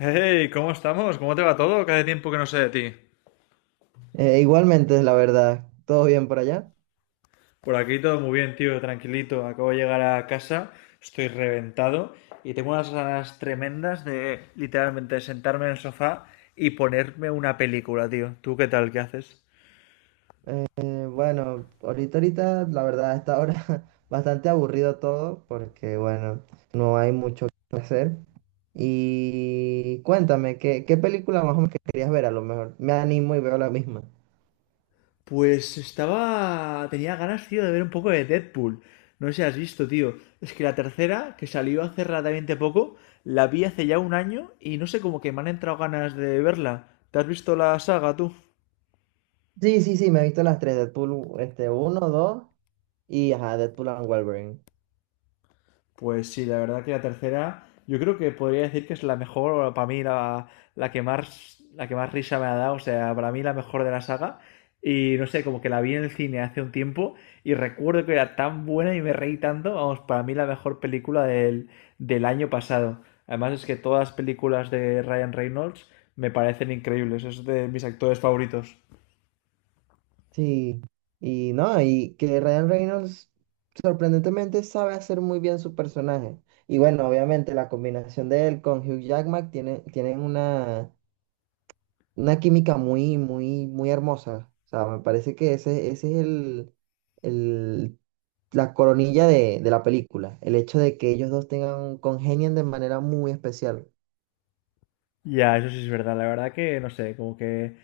Hey, ¿cómo estamos? ¿Cómo te va todo? Cada tiempo que no sé de ti. Igualmente, la verdad, todo bien por allá. Por aquí todo muy bien, tío, tranquilito. Acabo de llegar a casa, estoy reventado y tengo unas ganas tremendas de literalmente sentarme en el sofá y ponerme una película, tío. ¿Tú qué tal? ¿Qué haces? Bueno, ahorita, la verdad, a esta hora bastante aburrido todo porque, bueno, no hay mucho que hacer. Y cuéntame, ¿qué película más o menos que querías ver? A lo mejor me animo y veo la misma. Pues estaba... Tenía ganas, tío, de ver un poco de Deadpool. No sé si has visto, tío. Es que la tercera, que salió hace relativamente poco, la vi hace ya un año y no sé, como que me han entrado ganas de verla. ¿Te has visto la saga, tú? Sí, sí, sí, me he visto las tres, Deadpool, este, uno, dos y, ajá, Deadpool and Wolverine. Pues sí, la verdad que la tercera, yo creo que podría decir que es la mejor, o para mí la que más, la que más risa me ha dado, o sea, para mí la mejor de la saga. Y no sé, como que la vi en el cine hace un tiempo y recuerdo que era tan buena y me reí tanto, vamos, para mí la mejor película del año pasado. Además es que todas las películas de Ryan Reynolds me parecen increíbles, es de mis actores favoritos. Sí, y no, y que Ryan Reynolds sorprendentemente sabe hacer muy bien su personaje. Y bueno, obviamente la combinación de él con Hugh Jackman tienen una química muy, muy, muy hermosa. O sea, me parece que ese es el- la coronilla de la película, el hecho de que ellos dos tengan, congenien de manera muy especial. Ya, eso sí es verdad, la verdad que no sé, como que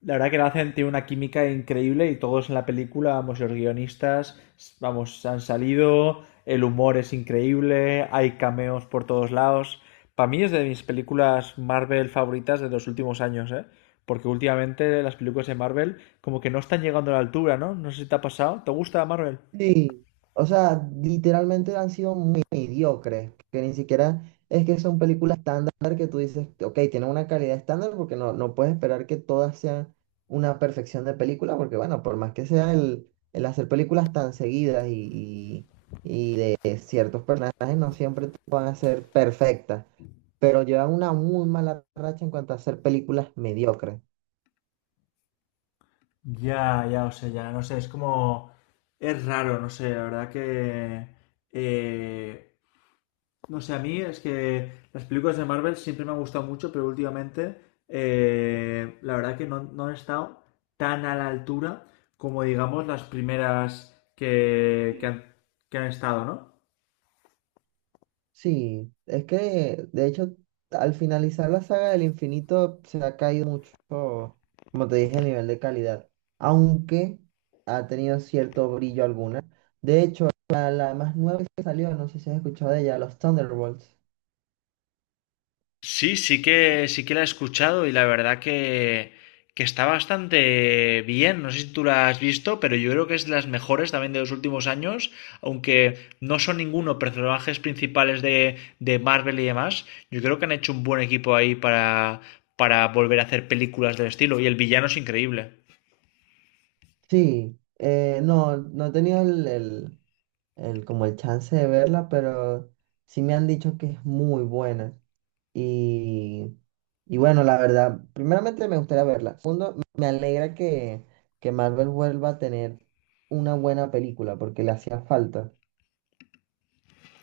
la verdad que lo hacen, tiene una química increíble y todos en la película, vamos, los guionistas, vamos, han salido, el humor es increíble, hay cameos por todos lados. Para mí es de mis películas Marvel favoritas de los últimos años, ¿eh? Porque últimamente las películas de Marvel como que no están llegando a la altura, ¿no? No sé si te ha pasado. ¿Te gusta Marvel? Sí, o sea, literalmente han sido muy mediocres, que ni siquiera es que son películas estándar que tú dices, ok, tienen una calidad estándar porque no puedes esperar que todas sean una perfección de película, porque bueno, por más que sea el hacer películas tan seguidas y de ciertos personajes, no siempre te van a ser perfectas, pero llevan una muy mala racha en cuanto a hacer películas mediocres. Ya, ya, o sea, ya, no sé, es como... Es raro, no sé, la verdad que... eh, no sé, a mí es que las películas de Marvel siempre me han gustado mucho, pero últimamente la verdad que no han estado tan a la altura como digamos las primeras que han, que han estado, ¿no? Sí, es que de hecho al finalizar la saga del infinito se ha caído mucho, como te dije, el nivel de calidad, aunque ha tenido cierto brillo alguna. De hecho, la más nueva que salió, no sé si has escuchado de ella, los Thunderbolts. Sí, sí que la he escuchado y la verdad que está bastante bien. No sé si tú la has visto, pero yo creo que es de las mejores también de los últimos años, aunque no son ninguno personajes principales de Marvel y demás. Yo creo que han hecho un buen equipo ahí para volver a hacer películas del estilo y el villano es increíble. Sí, no, no he tenido como el chance de verla, pero sí me han dicho que es muy buena. Y, y bueno, la verdad, primeramente me gustaría verla. Segundo, me alegra que Marvel vuelva a tener una buena película porque le hacía falta.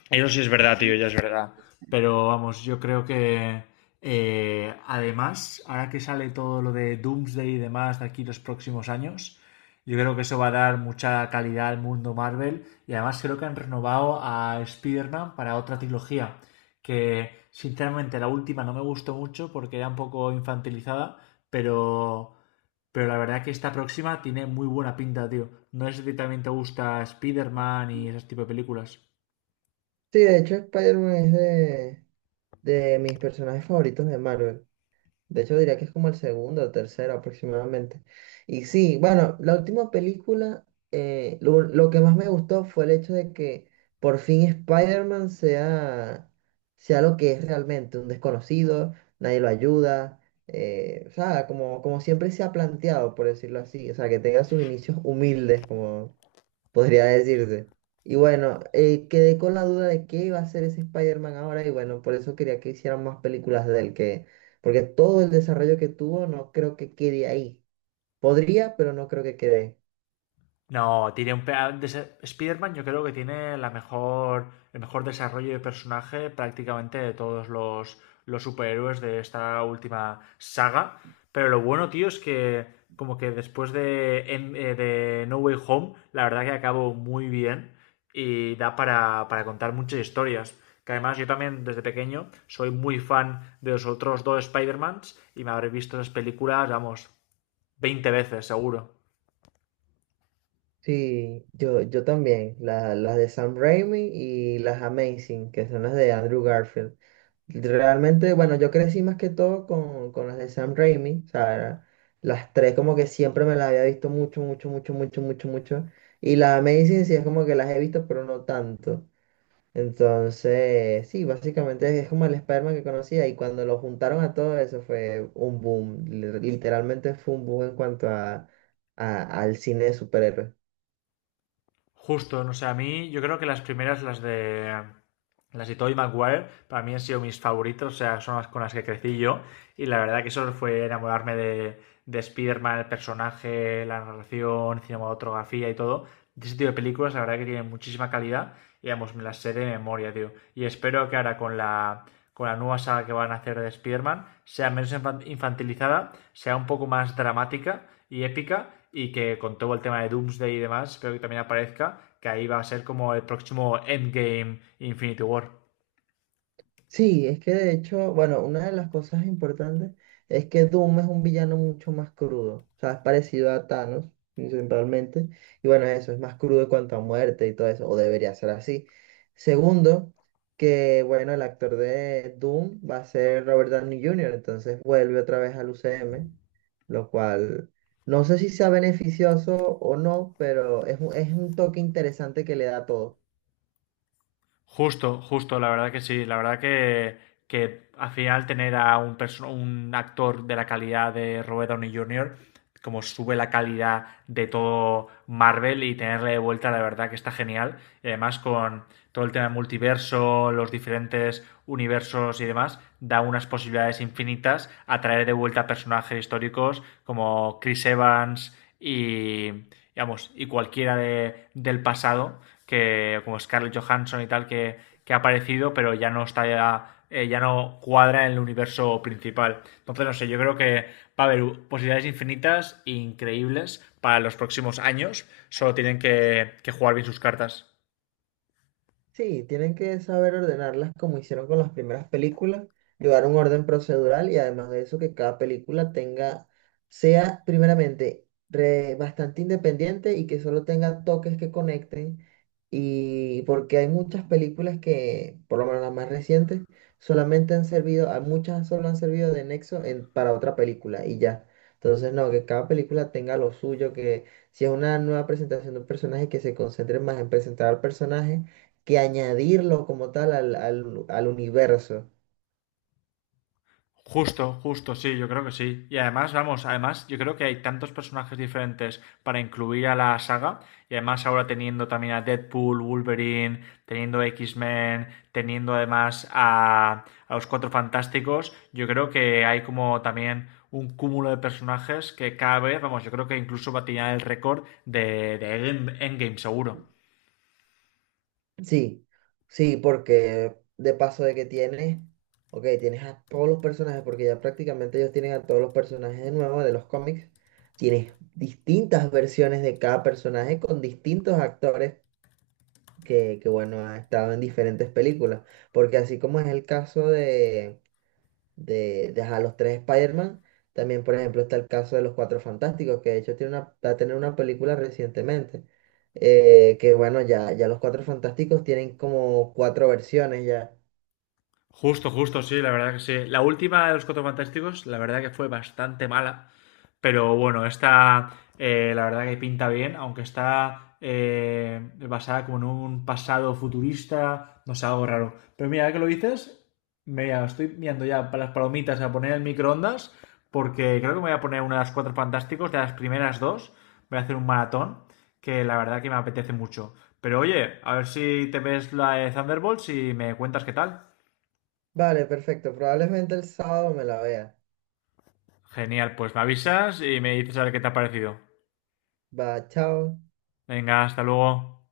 Eso sí es verdad, tío, ya es verdad. Pero vamos, yo creo que además, ahora que sale todo lo de Doomsday y demás de aquí los próximos años, yo creo que eso va a dar mucha calidad al mundo Marvel. Y además creo que han renovado a Spider-Man para otra trilogía, que sinceramente la última no me gustó mucho porque era un poco infantilizada, pero, pero la verdad que esta próxima tiene muy buena pinta, tío. No sé si a ti también te gusta Spider-Man Sí, y ese tipo de películas. de hecho, Spider-Man es de mis personajes favoritos de Marvel. De hecho, diría que es como el segundo o tercero aproximadamente. Y sí, bueno, la última película, lo que más me gustó fue el hecho de que por fin Spider-Man sea lo que es realmente, un desconocido, nadie lo ayuda, o sea, como siempre se ha planteado, por decirlo así, o sea, que tenga sus inicios humildes, podría decirse. Y bueno, quedé con la duda de qué iba a hacer ese Spider-Man ahora y bueno, por eso quería que hicieran más películas de él, porque todo el desarrollo que tuvo no creo que quede ahí. Podría, pero no creo que quede. No, tiene un... Spider-Man yo creo que tiene la mejor, el mejor desarrollo de personaje prácticamente de todos los superhéroes de esta última saga. Pero lo bueno, tío, es que como que después de, de No Way Home, la verdad que acabó muy bien y da para contar muchas historias. Que además yo también desde pequeño soy muy fan de los otros dos Spider-Mans y me habré visto esas películas, vamos, 20 veces seguro. Sí, yo también, las de Sam Raimi y las Amazing, que son las de Andrew Garfield. Realmente, bueno, yo crecí más que todo con las de Sam Raimi, o sea, las tres como que siempre me las había visto mucho, mucho, mucho, mucho, mucho, mucho. Y las Amazing sí es como que las he visto, pero no tanto. Entonces, sí, básicamente es como el Spider-Man que conocía y cuando lo juntaron a todo eso fue un boom. Literalmente fue un boom en cuanto a, al cine de superhéroes. Justo, no sé, a mí yo creo que las primeras, las de Tobey Maguire, para mí han sido mis favoritos, o sea, son las con las que crecí yo y la verdad que eso fue enamorarme de Spider-Man, el personaje, la narración, cinematografía y todo. De ese tipo de películas, la verdad que tienen muchísima calidad y, vamos, me las sé de memoria, tío. Y espero que ahora con la nueva saga que van a hacer de Spider-Man, sea menos infantilizada, sea un poco más dramática y épica, y que con todo el tema de Doomsday y demás, creo que también aparezca, que ahí va a ser como el próximo Endgame Infinity War. Sí, es que de hecho, bueno, una de las cosas importantes es que Doom es un villano mucho más crudo, o sea, es parecido a Thanos principalmente, y bueno, eso es más crudo en cuanto a muerte y todo eso, o debería ser así. Segundo, que bueno, el actor de Doom va a ser Robert Downey Jr., entonces vuelve otra vez al UCM, lo cual no sé si sea beneficioso o no, pero es un toque interesante que le da a todo. Justo, justo, la verdad que sí. La verdad que al final tener a un, un actor de la calidad de Robert Downey Jr., como sube la calidad de todo Marvel y tenerle de vuelta, la verdad que está genial. Y además con todo el tema del multiverso, los diferentes universos y demás, da unas posibilidades infinitas a traer de vuelta personajes históricos como Chris Evans y digamos, y cualquiera de, del pasado, que, como Scarlett Johansson y tal, que ha aparecido, pero ya no está ya, ya no cuadra en el universo principal. Entonces, no sé, yo creo que va a haber posibilidades infinitas, e increíbles, para los próximos años. Solo tienen que jugar bien sus cartas. Sí, tienen que saber ordenarlas como hicieron con las primeras películas, llevar un orden procedural y además de eso que cada película tenga, sea primeramente bastante independiente y que solo tenga toques que conecten y porque hay muchas películas que, por lo menos las más recientes, solamente han servido, a muchas solo han servido de nexo para otra película y ya. Entonces, no, que cada película tenga lo suyo, que si es una nueva presentación de un personaje, que se concentre más en presentar al personaje que añadirlo como tal al, al, al universo. Justo, justo, sí, yo creo que sí. Y además, vamos, además yo creo que hay tantos personajes diferentes para incluir a la saga. Y además ahora teniendo también a Deadpool, Wolverine, teniendo X-Men, teniendo además a los Cuatro Fantásticos, yo creo que hay como también un cúmulo de personajes que cada vez, vamos, yo creo que incluso va a tirar el récord de Endgame, seguro. Sí, sí, porque de paso de que tienes, ok, tienes a todos los personajes, porque ya prácticamente ellos tienen a todos los personajes de nuevo de los cómics, tienes distintas versiones de cada personaje con distintos actores que bueno, han estado en diferentes películas, porque así como es el caso de ajá, los tres Spider-Man. También, por ejemplo, está el caso de los Cuatro Fantásticos, que de hecho tiene una, va a tener una película recientemente. Que bueno, ya los Cuatro Fantásticos tienen como cuatro versiones ya. Justo, justo, sí, la verdad que sí. La última de los Cuatro Fantásticos, la verdad que fue bastante mala. Pero bueno, esta la verdad que pinta bien, aunque está basada como en un pasado futurista, no sé, algo raro. Pero mira, ahora que lo dices, me estoy mirando ya para las palomitas a poner en el microondas, porque creo que me voy a poner una de las Cuatro Fantásticos, de las primeras dos. Voy a hacer un maratón, que la verdad que me apetece mucho. Pero oye, a ver si te ves la de Thunderbolts y me cuentas qué tal. Vale, perfecto. Probablemente el sábado me la vea. Genial, pues me avisas y me dices a ver qué te ha parecido. Va, chao. Venga, hasta luego.